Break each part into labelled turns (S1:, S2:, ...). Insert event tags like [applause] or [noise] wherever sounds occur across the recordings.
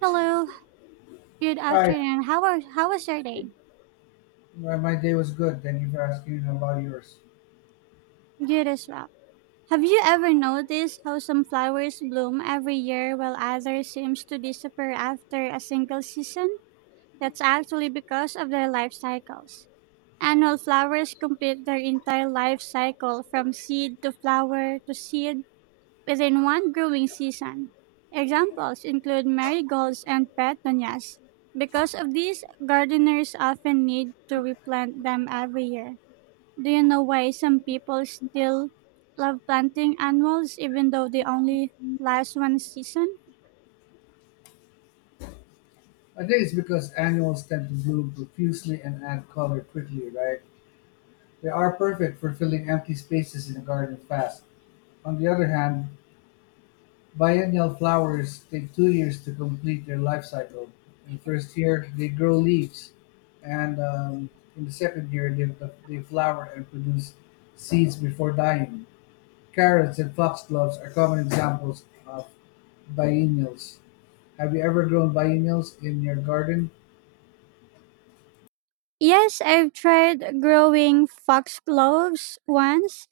S1: Hello, good
S2: Hi,
S1: afternoon. How are how was your day?
S2: my day was good. Thank you for asking about yours.
S1: Good as well. Have you ever noticed how some flowers bloom every year while others seems to disappear after a single season? That's actually because of their life cycles. Annual flowers complete their entire life cycle from seed to flower to seed within one growing season. Examples include marigolds and petunias. Because of this, gardeners often need to replant them every year. Do you know why some people still love planting annuals even though they only last one season?
S2: I think it's because annuals tend to bloom profusely and add color quickly, right? They are perfect for filling empty spaces in a garden fast. On the other hand, biennial flowers take 2 years to complete their life cycle. In the first year, they grow leaves, and in the second year, they flower and produce seeds before dying. Carrots and foxgloves are common examples of biennials. Have you ever grown biennials in your garden?
S1: Yes, I've tried growing foxgloves once.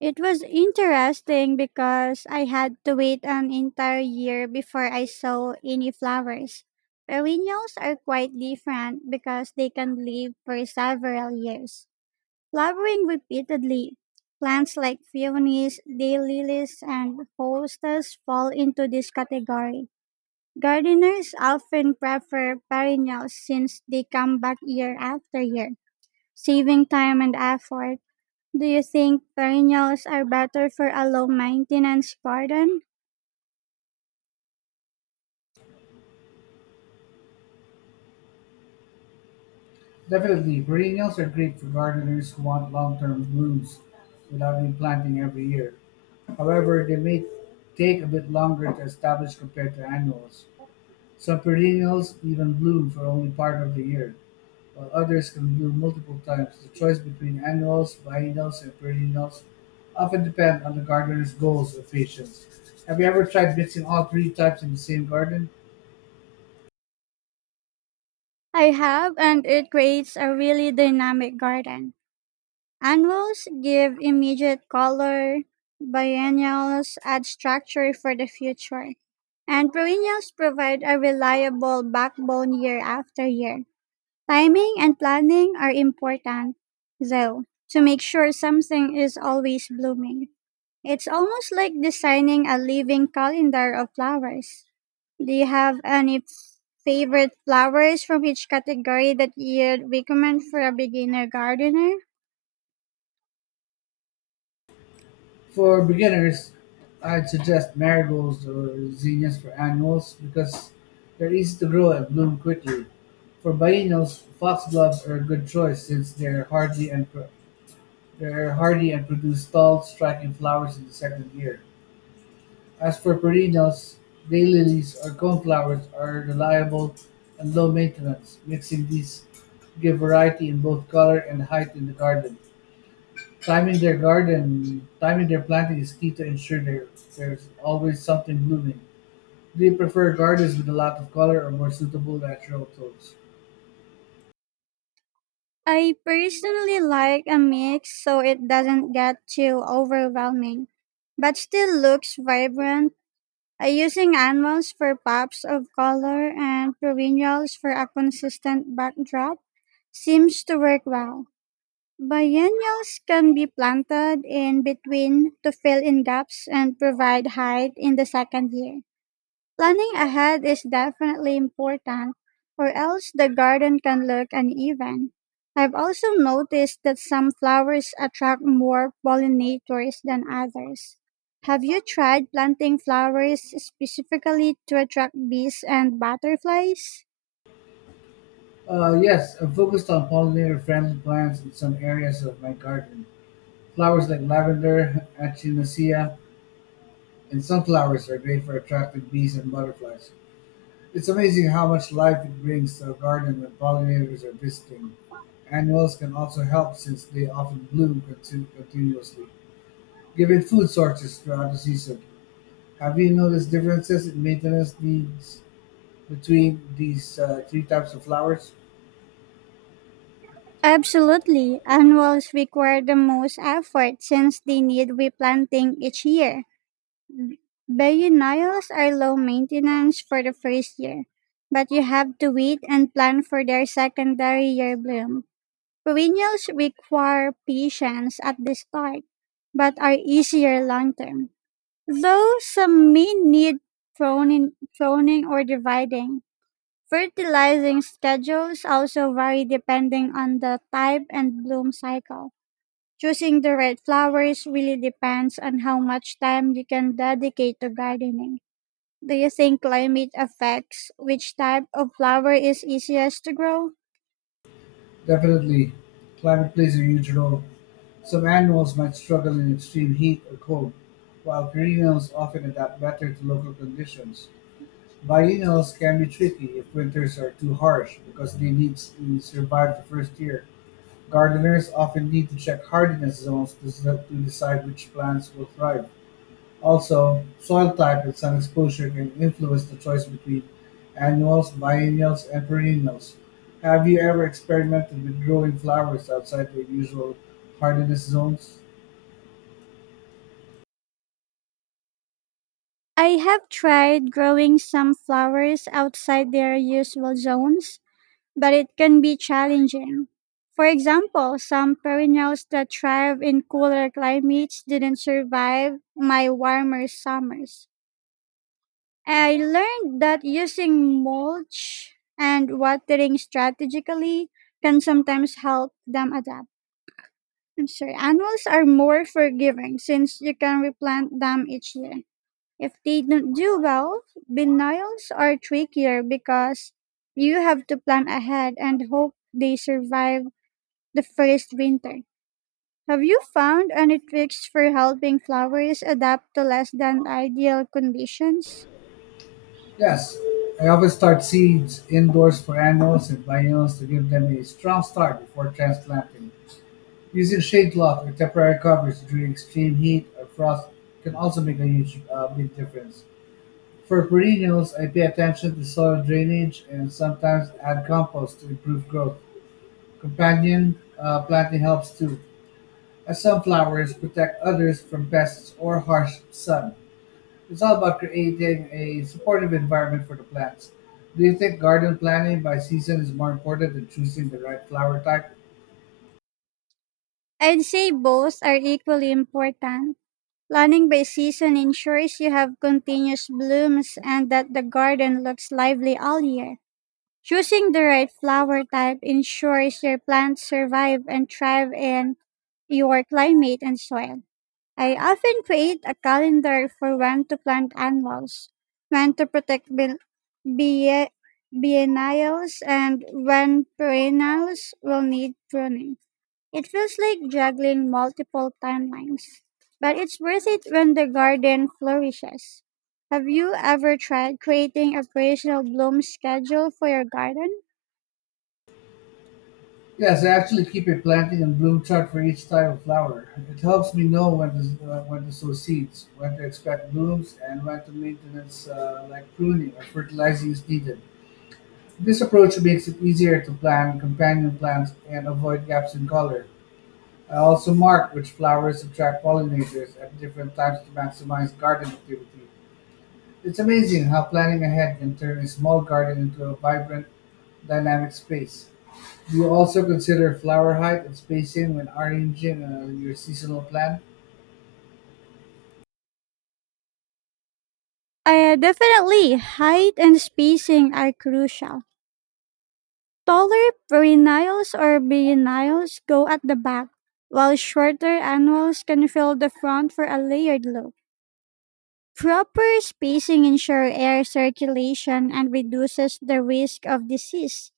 S1: It was interesting because I had to wait an entire year before I saw any flowers. Perennials are quite different because they can live for several years, flowering repeatedly. Plants like peonies, daylilies, and hostas fall into this category. Gardeners often prefer perennials since they come back year after year, saving time and effort. Do you think perennials are better for a low maintenance garden?
S2: Definitely. Perennials are great for gardeners who want long-term blooms without replanting every year. However, they may take a bit longer to establish compared to annuals. Some perennials even bloom for only part of the year, while others can bloom multiple times. The choice between annuals, biennials, and perennials often depend on the gardener's goals or patience. Have you ever tried mixing all three types in the same garden?
S1: I have, and it creates a really dynamic garden. Annuals give immediate color, biennials add structure for the future, and perennials provide a reliable backbone year after year. Timing and planning are important, though, to make sure something is always blooming. It's almost like designing a living calendar of flowers. Do you have any favorite flowers from each category that you'd recommend for a beginner gardener?
S2: For beginners, I'd suggest marigolds or zinnias for annuals because they're easy to grow and bloom quickly. For biennials, foxgloves are a good choice since they're hardy and produce tall, striking flowers in the second year. As for perennials, daylilies or coneflowers are reliable and low maintenance. Mixing these give variety in both color and height in the garden. Timing their planting is key to ensure there's always something blooming. Do you prefer gardens with a lot of color or more suitable natural tones?
S1: I personally like a mix so it doesn't get too overwhelming, but still looks vibrant. Using animals for pops of color and perennials for a consistent backdrop seems to work well. Biennials can be planted in between to fill in gaps and provide height in the second year. Planning ahead is definitely important, or else the garden can look uneven. I've also noticed that some flowers attract more pollinators than others. Have you tried planting flowers specifically to attract bees and butterflies?
S2: Yes, I'm focused on pollinator-friendly plants in some areas of my garden. Flowers like lavender, [laughs] echinacea, and sunflowers are great for attracting bees and butterflies. It's amazing how much life it brings to a garden when pollinators are visiting. Annuals can also help since they often bloom continuously. Given food sources throughout the season, have you noticed differences in maintenance needs between these three types of flowers?
S1: Absolutely. Annuals require the most effort since they need replanting each year. Biennials are low maintenance for the first year, but you have to wait and plan for their secondary year bloom. Perennials require patience at the start, but are easier long term. Though some may need pruning or dividing, fertilizing schedules also vary depending on the type and bloom cycle. Choosing the right flowers really depends on how much time you can dedicate to gardening. Do you think climate affects which type of flower is easiest to grow?
S2: Definitely, climate plays a huge role. Some annuals might struggle in extreme heat or cold, while perennials often adapt better to local conditions. Biennials can be tricky if winters are too harsh because they need to survive the first year. Gardeners often need to check hardiness zones to decide which plants will thrive. Also, soil type and sun exposure can influence the choice between annuals, biennials, and perennials. Have you ever experimented with growing flowers outside their usual hardiness zones?
S1: I have tried growing some flowers outside their usual zones, but it can be challenging. For example, some perennials that thrive in cooler climates didn't survive my warmer summers. I learned that using mulch and watering strategically can sometimes help them adapt. I'm sorry, annuals are more forgiving since you can replant them each year. If they don't do well, biennials are trickier because you have to plan ahead and hope they survive the first winter. Have you found any tricks for helping flowers adapt to less than ideal conditions?
S2: Yes, I often start seeds indoors for annuals and biennials to give them a strong start before transplanting. Using shade cloth or temporary covers during extreme heat or frost can also make a huge big difference. For perennials, I pay attention to soil drainage and sometimes add compost to improve growth. Companion planting helps too, as some flowers protect others from pests or harsh sun. It's all about creating a supportive environment for the plants. Do you think garden planning by season is more important than choosing the right flower type?
S1: I'd say both are equally important. Planning by season ensures you have continuous blooms and that the garden looks lively all year. Choosing the right flower type ensures your plants survive and thrive in your climate and soil. I often create a calendar for when to plant annuals, when to protect bie- biennials, and when perennials will need pruning. It feels like juggling multiple timelines, but it's worth it when the garden flourishes. Have you ever tried creating a personal bloom schedule for your garden?
S2: Yes, I actually keep a planting and bloom chart for each type of flower. It helps me know when to sow seeds, when to expect blooms, and when to maintenance like pruning or fertilizing is needed. This approach makes it easier to plan companion plants and avoid gaps in color. I also mark which flowers attract pollinators at different times to maximize garden activity. It's amazing how planning ahead can turn a small garden into a vibrant, dynamic space. You also consider flower height and spacing when arranging your seasonal plan.
S1: Definitely, height and spacing are crucial. Taller perennials or biennials go at the back, while shorter annuals can fill the front for a layered look. Proper spacing ensures air circulation and reduces the risk of disease.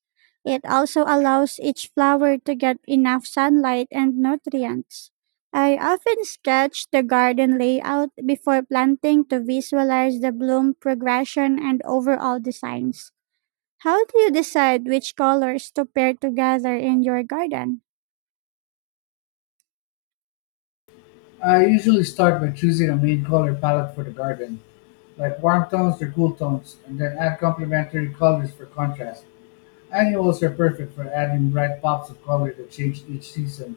S1: It also allows each flower to get enough sunlight and nutrients. I often sketch the garden layout before planting to visualize the bloom progression and overall designs. How do you decide which colors to pair together in your garden?
S2: I usually start by choosing a main color palette for the garden, like warm tones or cool tones, and then add complementary colors for contrast. Annuals are perfect for adding bright pops of color that change each season.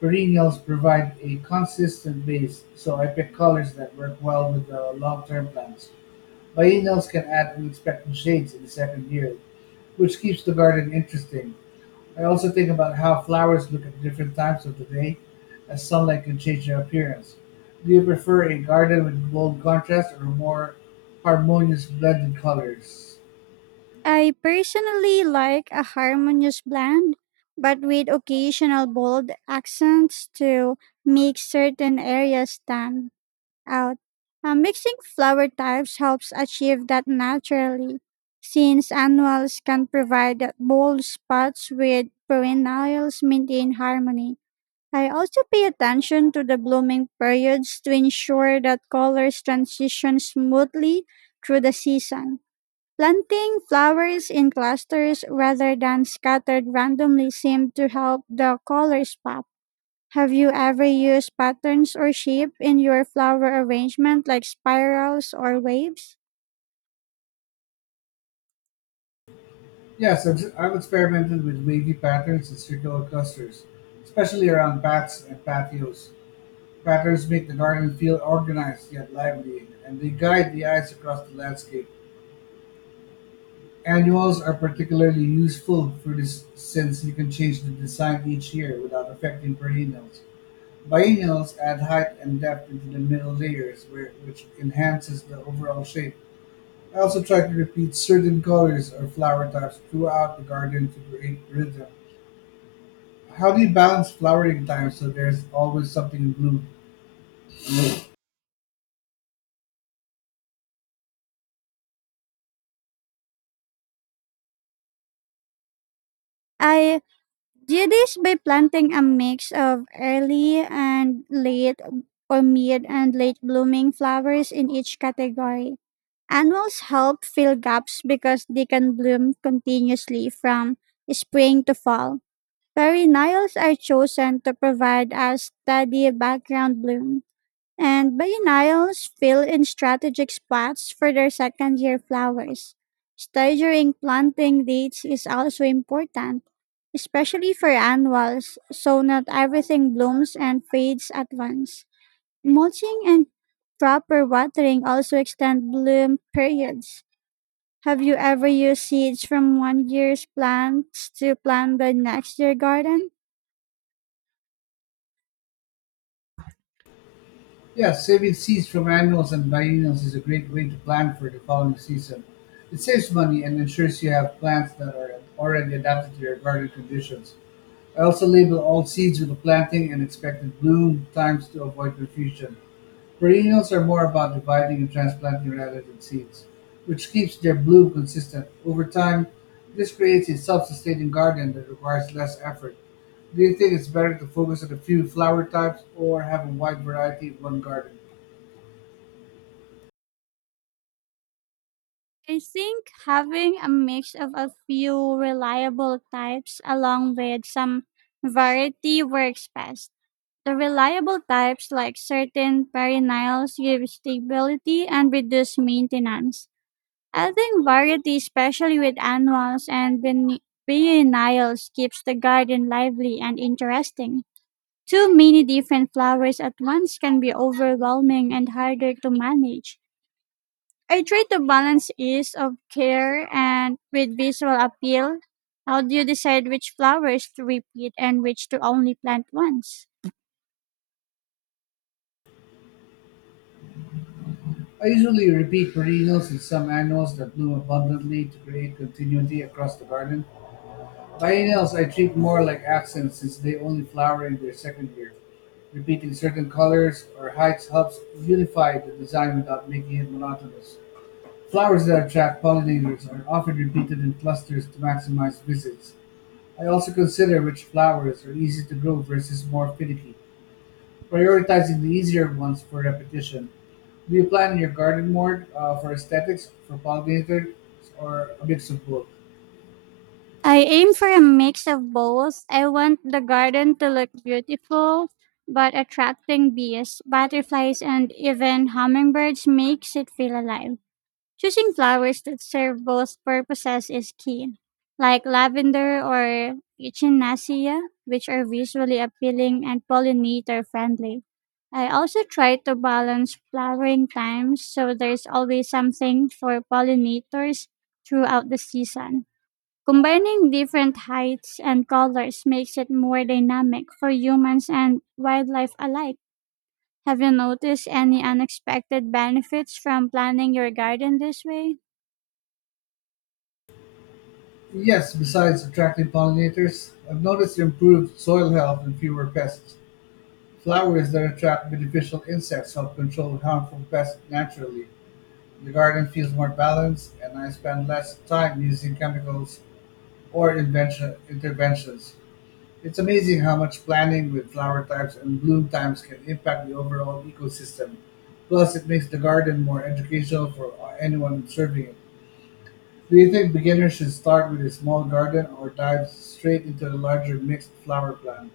S2: Perennials provide a consistent base, so I pick colors that work well with the long-term plans. Biennials can add unexpected shades in the second year, which keeps the garden interesting. I also think about how flowers look at different times of the day, as sunlight can change their appearance. Do you prefer a garden with bold contrast or more harmonious blended colors?
S1: I personally like a harmonious blend, but with occasional bold accents to make certain areas stand out. Mixing flower types helps achieve that naturally, since annuals can provide bold spots with perennials maintain harmony. I also pay attention to the blooming periods to ensure that colors transition smoothly through the season. Planting flowers in clusters rather than scattered randomly seem to help the colors pop. Have you ever used patterns or shape in your flower arrangement like spirals or waves?
S2: Yes, I've experimented with wavy patterns and circular clusters, especially around paths and patios. Patterns make the garden feel organized yet lively, and they guide the eyes across the landscape. Annuals are particularly useful for this since you can change the design each year without affecting perennials. Biennials add height and depth into the middle layers, which enhances the overall shape. I also try to repeat certain colors or flower types throughout the garden to create rhythm. How do you balance flowering times so there's always something in bloom?
S1: I do this by planting a mix of early and late or mid and late blooming flowers in each category. Annuals help fill gaps because they can bloom continuously from spring to fall. Perennials are chosen to provide a steady background bloom, and biennials fill in strategic spots for their second year flowers. Staggering planting dates is also important, especially for annuals, so not everything blooms and fades at once. Mulching and proper watering also extend bloom periods. Have you ever used seeds from one year's plants to plant the next year garden?
S2: Yeah, saving seeds from annuals and biennials is a great way to plan for the following season. It saves money and ensures you have plants that are already adapted to your garden conditions. I also label all seeds with the planting and expected bloom times to avoid confusion. Perennials are more about dividing and transplanting rather than seeds, which keeps their bloom consistent. Over time, this creates a self-sustaining garden that requires less effort. Do you think it's better to focus on a few flower types or have a wide variety in one garden?
S1: I think having a mix of a few reliable types along with some variety works best. The reliable types like certain perennials give stability and reduce maintenance. I think variety, especially with annuals and perennials, keeps the garden lively and interesting. Too many different flowers at once can be overwhelming and harder to manage. I try to balance ease of care and with visual appeal. How do you decide which flowers to repeat and which to only plant once?
S2: I usually repeat perennials and some annuals that bloom abundantly to create continuity across the garden. Biennials I treat more like accents since they only flower in their second year. Repeating certain colors or heights helps unify the design without making it monotonous. Flowers that attract pollinators are often repeated in clusters to maximize visits. I also consider which flowers are easy to grow versus more finicky, prioritizing the easier ones for repetition. Do you plan your garden more for aesthetics, for pollinators, or a mix of both?
S1: I aim for a mix of both. I want the garden to look beautiful, but attracting bees, butterflies, and even hummingbirds makes it feel alive. Choosing flowers that serve both purposes is key, like lavender or echinacea, which are visually appealing and pollinator friendly. I also try to balance flowering times so there's always something for pollinators throughout the season. Combining different heights and colors makes it more dynamic for humans and wildlife alike. Have you noticed any unexpected benefits from planning your garden this way?
S2: Yes, besides attracting pollinators, I've noticed improved soil health and fewer pests. Flowers that attract beneficial insects help control harmful pests naturally. The garden feels more balanced, and I spend less time using chemicals or interventions. It's amazing how much planning with flower types and bloom times can impact the overall ecosystem. Plus, it makes the garden more educational for anyone observing it. Do you think beginners should start with a small garden or dive straight into a larger mixed flower plan?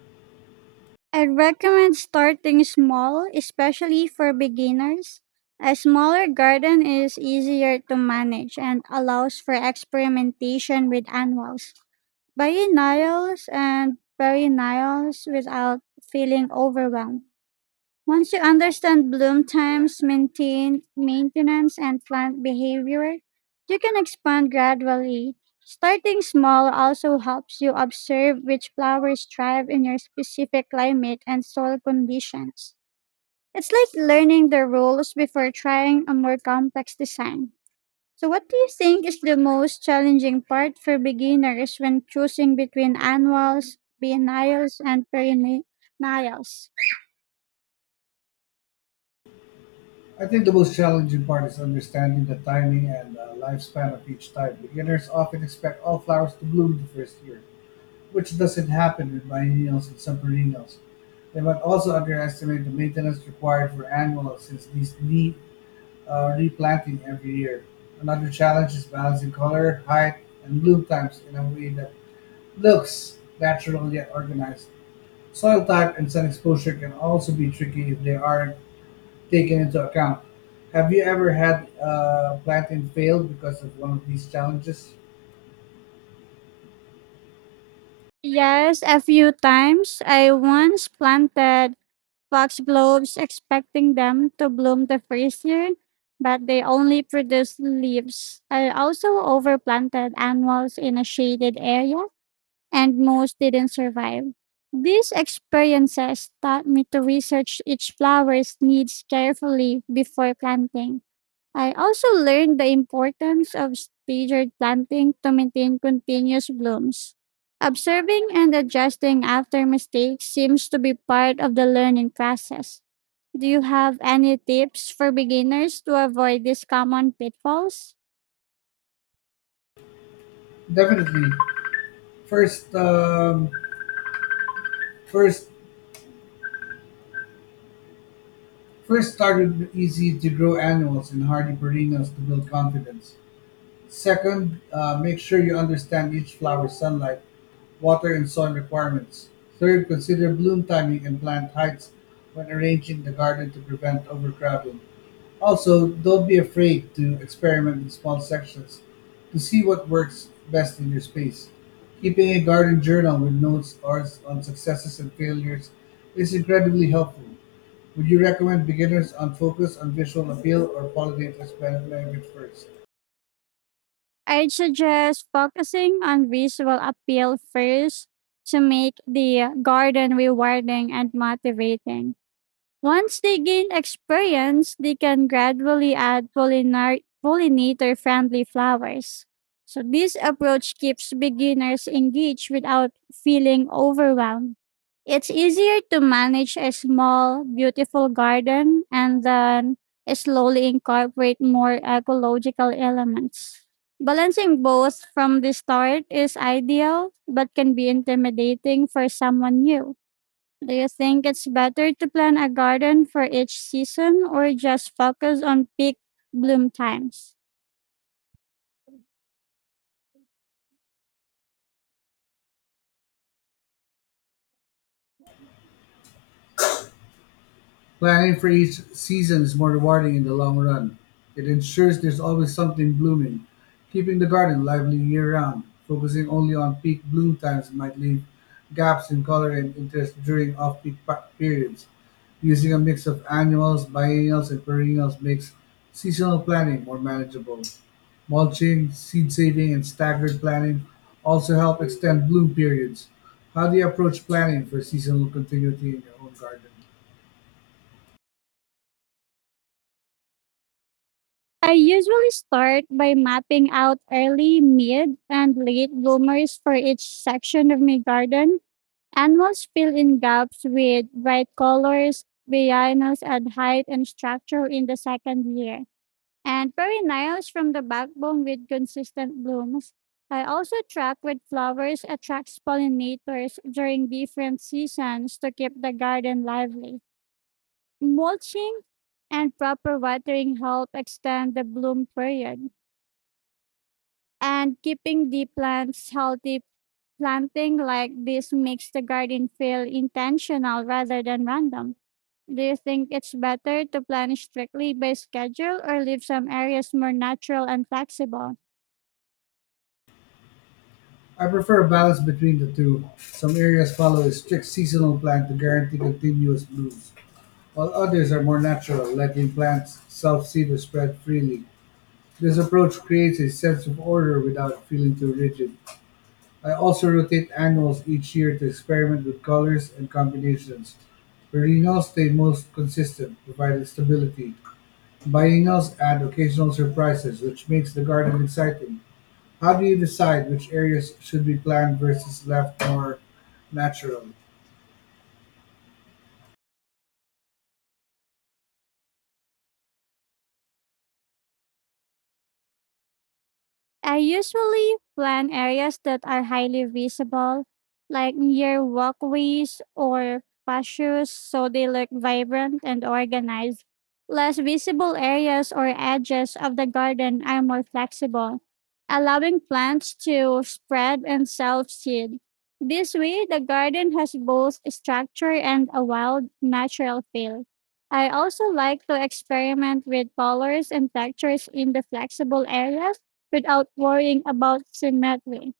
S1: I would recommend starting small, especially for beginners. A smaller garden is easier to manage and allows for experimentation with annuals, biennials, and perennials without feeling overwhelmed. Once you understand bloom times, maintain maintenance, and plant behavior, you can expand gradually. Starting small also helps you observe which flowers thrive in your specific climate and soil conditions. It's like learning the rules before trying a more complex design. So, what do you think is the most challenging part for beginners when choosing between annuals, biennials, and perennials?
S2: I think the most challenging part is understanding the timing and lifespan of each type. Beginners often expect all flowers to bloom the first year, which doesn't happen with biennials and subperennials. They might also underestimate the maintenance required for annuals since these need replanting every year. Another challenge is balancing color, height, and bloom times in a way that looks natural yet organized. Soil type and sun exposure can also be tricky if they aren't taken into account. Have you ever had a planting fail because of one of these challenges?
S1: Yes, a few times. I once planted foxgloves expecting them to bloom the first year, but they only produced leaves. I also overplanted annuals in a shaded area, and most didn't survive. These experiences taught me to research each flower's needs carefully before planting. I also learned the importance of staggered planting to maintain continuous blooms. Observing and adjusting after mistakes seems to be part of the learning process. Do you have any tips for beginners to avoid these common pitfalls?
S2: Definitely. First, um, first, first start with easy to grow annuals and hardy perennials to build confidence. Second, make sure you understand each flower's sunlight water and soil requirements. Third, consider bloom timing and plant heights when arranging the garden to prevent overcrowding. Also, don't be afraid to experiment in small sections to see what works best in your space. Keeping a garden journal with notes or on successes and failures is incredibly helpful. Would you recommend beginners on focus on visual appeal or qualitative aspect measures first?
S1: I'd suggest focusing on visual appeal first to make the garden rewarding and motivating. Once they gain experience, they can gradually add pollinator friendly flowers. So, this approach keeps beginners engaged without feeling overwhelmed. It's easier to manage a small, beautiful garden and then slowly incorporate more ecological elements. Balancing both from the start is ideal, but can be intimidating for someone new. Do you think it's better to plan a garden for each season or just focus on peak bloom times?
S2: Planning for each season is more rewarding in the long run. It ensures there's always something blooming, keeping the garden lively year round. Focusing only on peak bloom times might leave gaps in color and interest during off peak periods. Using a mix of annuals, biennials, and perennials makes seasonal planning more manageable. Mulching, seed saving, and staggered planning also help extend bloom periods. How do you approach planning for seasonal continuity in your own garden?
S1: I usually start by mapping out early, mid, and late bloomers for each section of my garden. Annuals fill in gaps with bright colors, biennials add height and structure in the second year, and perennials from the backbone with consistent blooms. I also track with flowers attracts pollinators during different seasons to keep the garden lively. Mulching and proper watering help extend the bloom period and keeping the plants healthy. Planting like this makes the garden feel intentional rather than random. Do you think it's better to plan strictly by schedule or leave some areas more natural and flexible?
S2: I prefer a balance between the two. Some areas follow a strict seasonal plan to guarantee continuous blooms, while others are more natural, letting plants self-seed or spread freely. This approach creates a sense of order without feeling too rigid. I also rotate annuals each year to experiment with colors and combinations. Perennials stay most consistent, providing stability. Biennials add occasional surprises, which makes the garden exciting. How do you decide which areas should be planned versus left more natural?
S1: I usually plan areas that are highly visible, like near walkways or patios, so they look vibrant and organized. Less visible areas or edges of the garden are more flexible, allowing plants to spread and self seed. This way, the garden has both structure and a wild, natural feel. I also like to experiment with colors and textures in the flexible areas without worrying about symmetry.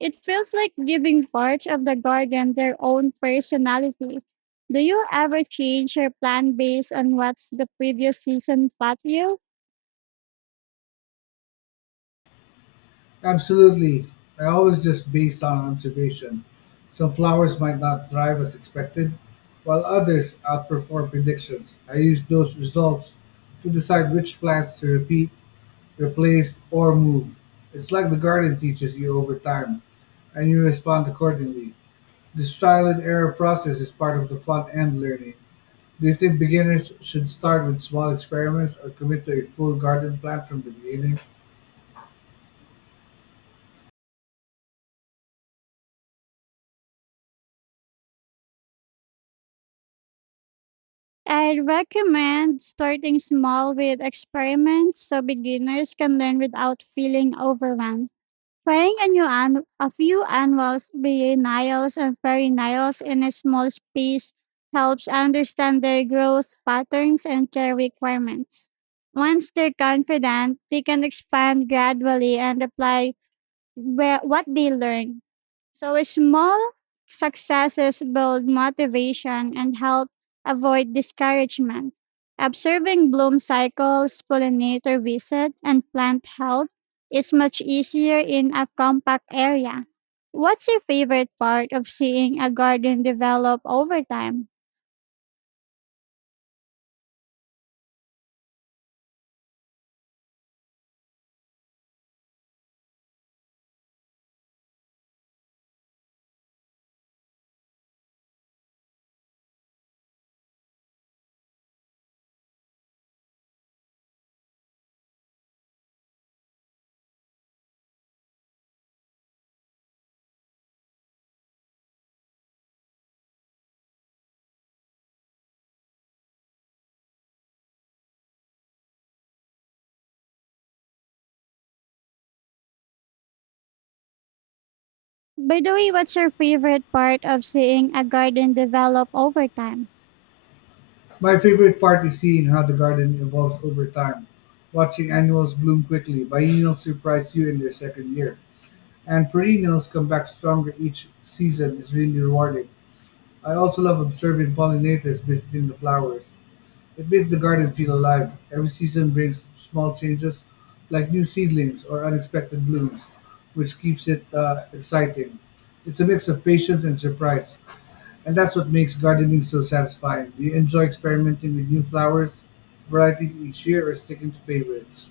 S1: It feels like giving parts of the garden their own personality. Do you ever change your plan based on what's the previous season taught you?
S2: Absolutely. I always just based on observation. Some flowers might not thrive as expected, while others outperform predictions. I use those results to decide which plants to repeat, replace, or move. It's like the garden teaches you over time, and you respond accordingly. This trial and error process is part of the fun and learning. Do you think beginners should start with small experiments or commit to a full garden plan from the beginning?
S1: I recommend starting small with experiments so beginners can learn without feeling overwhelmed. Frying a new an- A few annuals, biennials, and perennials in a small space helps understand their growth patterns and care requirements. Once they're confident, they can expand gradually and apply where what they learn. So small successes build motivation and help avoid discouragement. Observing bloom cycles, pollinator visit, and plant health is much easier in a compact area. What's your favorite part of seeing a garden develop over time? By the way, what's your favorite part of seeing a garden develop over time?
S2: My favorite part is seeing how the garden evolves over time, watching annuals bloom quickly, biennials surprise you in their second year, and perennials come back stronger each season is really rewarding. I also love observing pollinators visiting the flowers. It makes the garden feel alive. Every season brings small changes, like new seedlings or unexpected blooms, which keeps it exciting. It's a mix of patience and surprise, and that's what makes gardening so satisfying. Do you enjoy experimenting with new flowers varieties each year or sticking to favorites?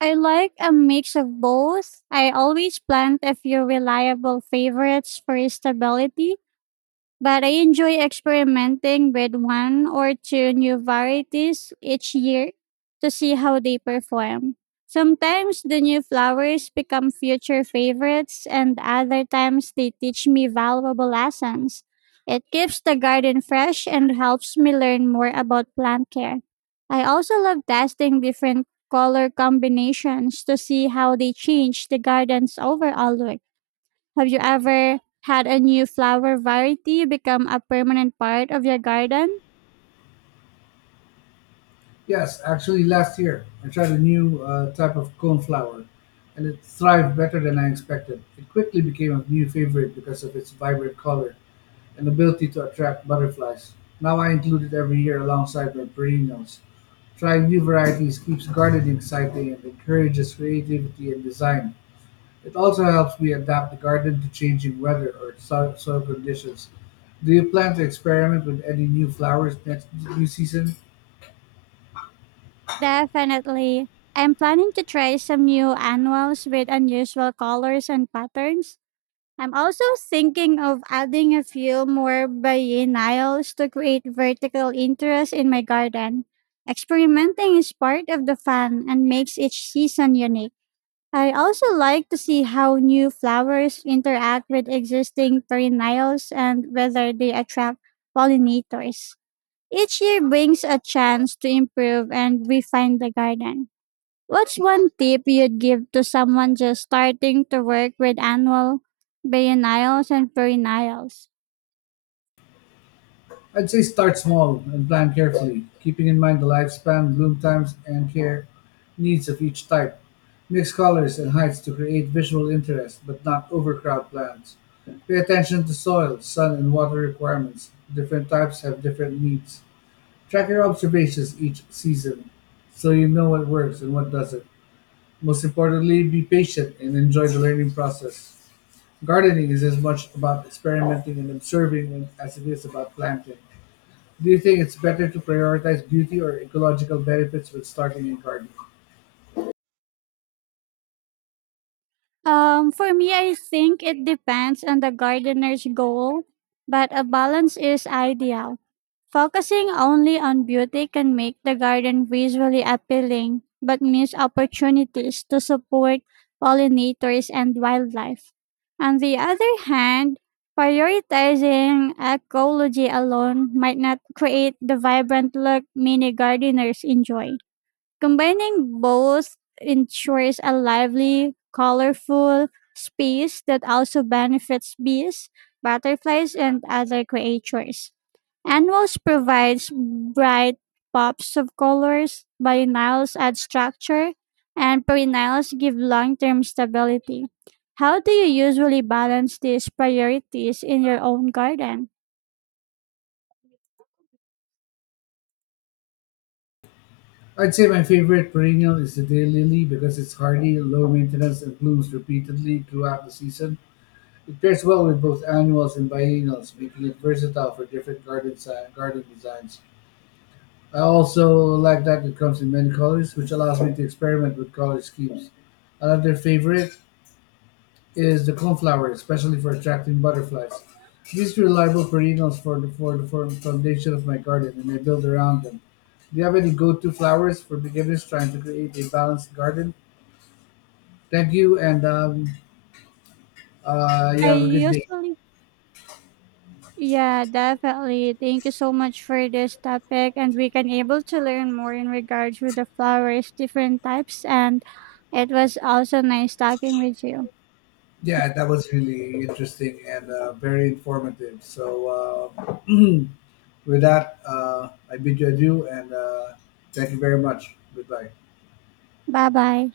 S1: I like a mix of both. I always plant a few reliable favorites for stability, but I enjoy experimenting with one or two new varieties each year to see how they perform. Sometimes the new flowers become future favorites, and other times they teach me valuable lessons. It keeps the garden fresh and helps me learn more about plant care. I also love testing different color combinations to see how they change the garden's overall look. Have you ever had a new flower variety become a permanent part of your garden?
S2: Yes, actually, last year I tried a new type of coneflower, and it thrived better than I expected. It quickly became a new favorite because of its vibrant color and ability to attract butterflies. Now I include it every year alongside my perennials. Trying new varieties keeps gardening exciting and encourages creativity and design. It also helps me adapt the garden to changing weather or soil conditions. Do you plan to experiment with any new flowers next new season?
S1: Definitely. I'm planning to try some new annuals with unusual colors and patterns. I'm also thinking of adding a few more biennials to create vertical interest in my garden. Experimenting is part of the fun and makes each season unique. I also like to see how new flowers interact with existing perennials and whether they attract pollinators. Each year brings a chance to improve and refine the garden. What's one tip you'd give to someone just starting to work with annual biennials and perennials?
S2: I'd say start small and plan carefully, keeping in mind the lifespan, bloom times, and care needs of each type. Mix colors and heights to create visual interest, but not overcrowd plants. Pay attention to soil, sun, and water requirements. Different types have different needs. Track your observations each season so you know what works and what doesn't. Most importantly, be patient and enjoy the learning process. Gardening is as much about experimenting and observing as it is about planting. Do you think it's better to prioritize beauty or ecological benefits when starting a garden?
S1: For me, I think it depends on the gardener's goal, but a balance is ideal. Focusing only on beauty can make the garden visually appealing, but miss opportunities to support pollinators and wildlife. On the other hand, prioritizing ecology alone might not create the vibrant look many gardeners enjoy. Combining both ensures a lively, colorful space that also benefits bees, butterflies, and other creatures. Annuals provides bright pops of colors, biennials add structure, and perennials give long-term stability. How do you usually balance these priorities in your own garden?
S2: I'd say my favorite perennial is the daylily because it's hardy, low maintenance, and blooms repeatedly throughout the season. It pairs well with both annuals and biennials, making it versatile for different garden designs. I also like that it comes in many colors, which allows me to experiment with color schemes. Another favorite is the coneflower, especially for attracting butterflies. These reliable perennials for the foundation of my garden, and I build around them. Do you have any go-to flowers for beginners trying to create a balanced garden? Thank you, and you
S1: I
S2: have a good day.
S1: usually Yeah, definitely. Thank you so much for this topic and we can able to learn more in regards with the flowers, different types, and it was also nice talking with you.
S2: Yeah, that was really interesting and very informative. So, [clears throat] with that, I bid you adieu, and thank you very much. Goodbye.
S1: Bye bye.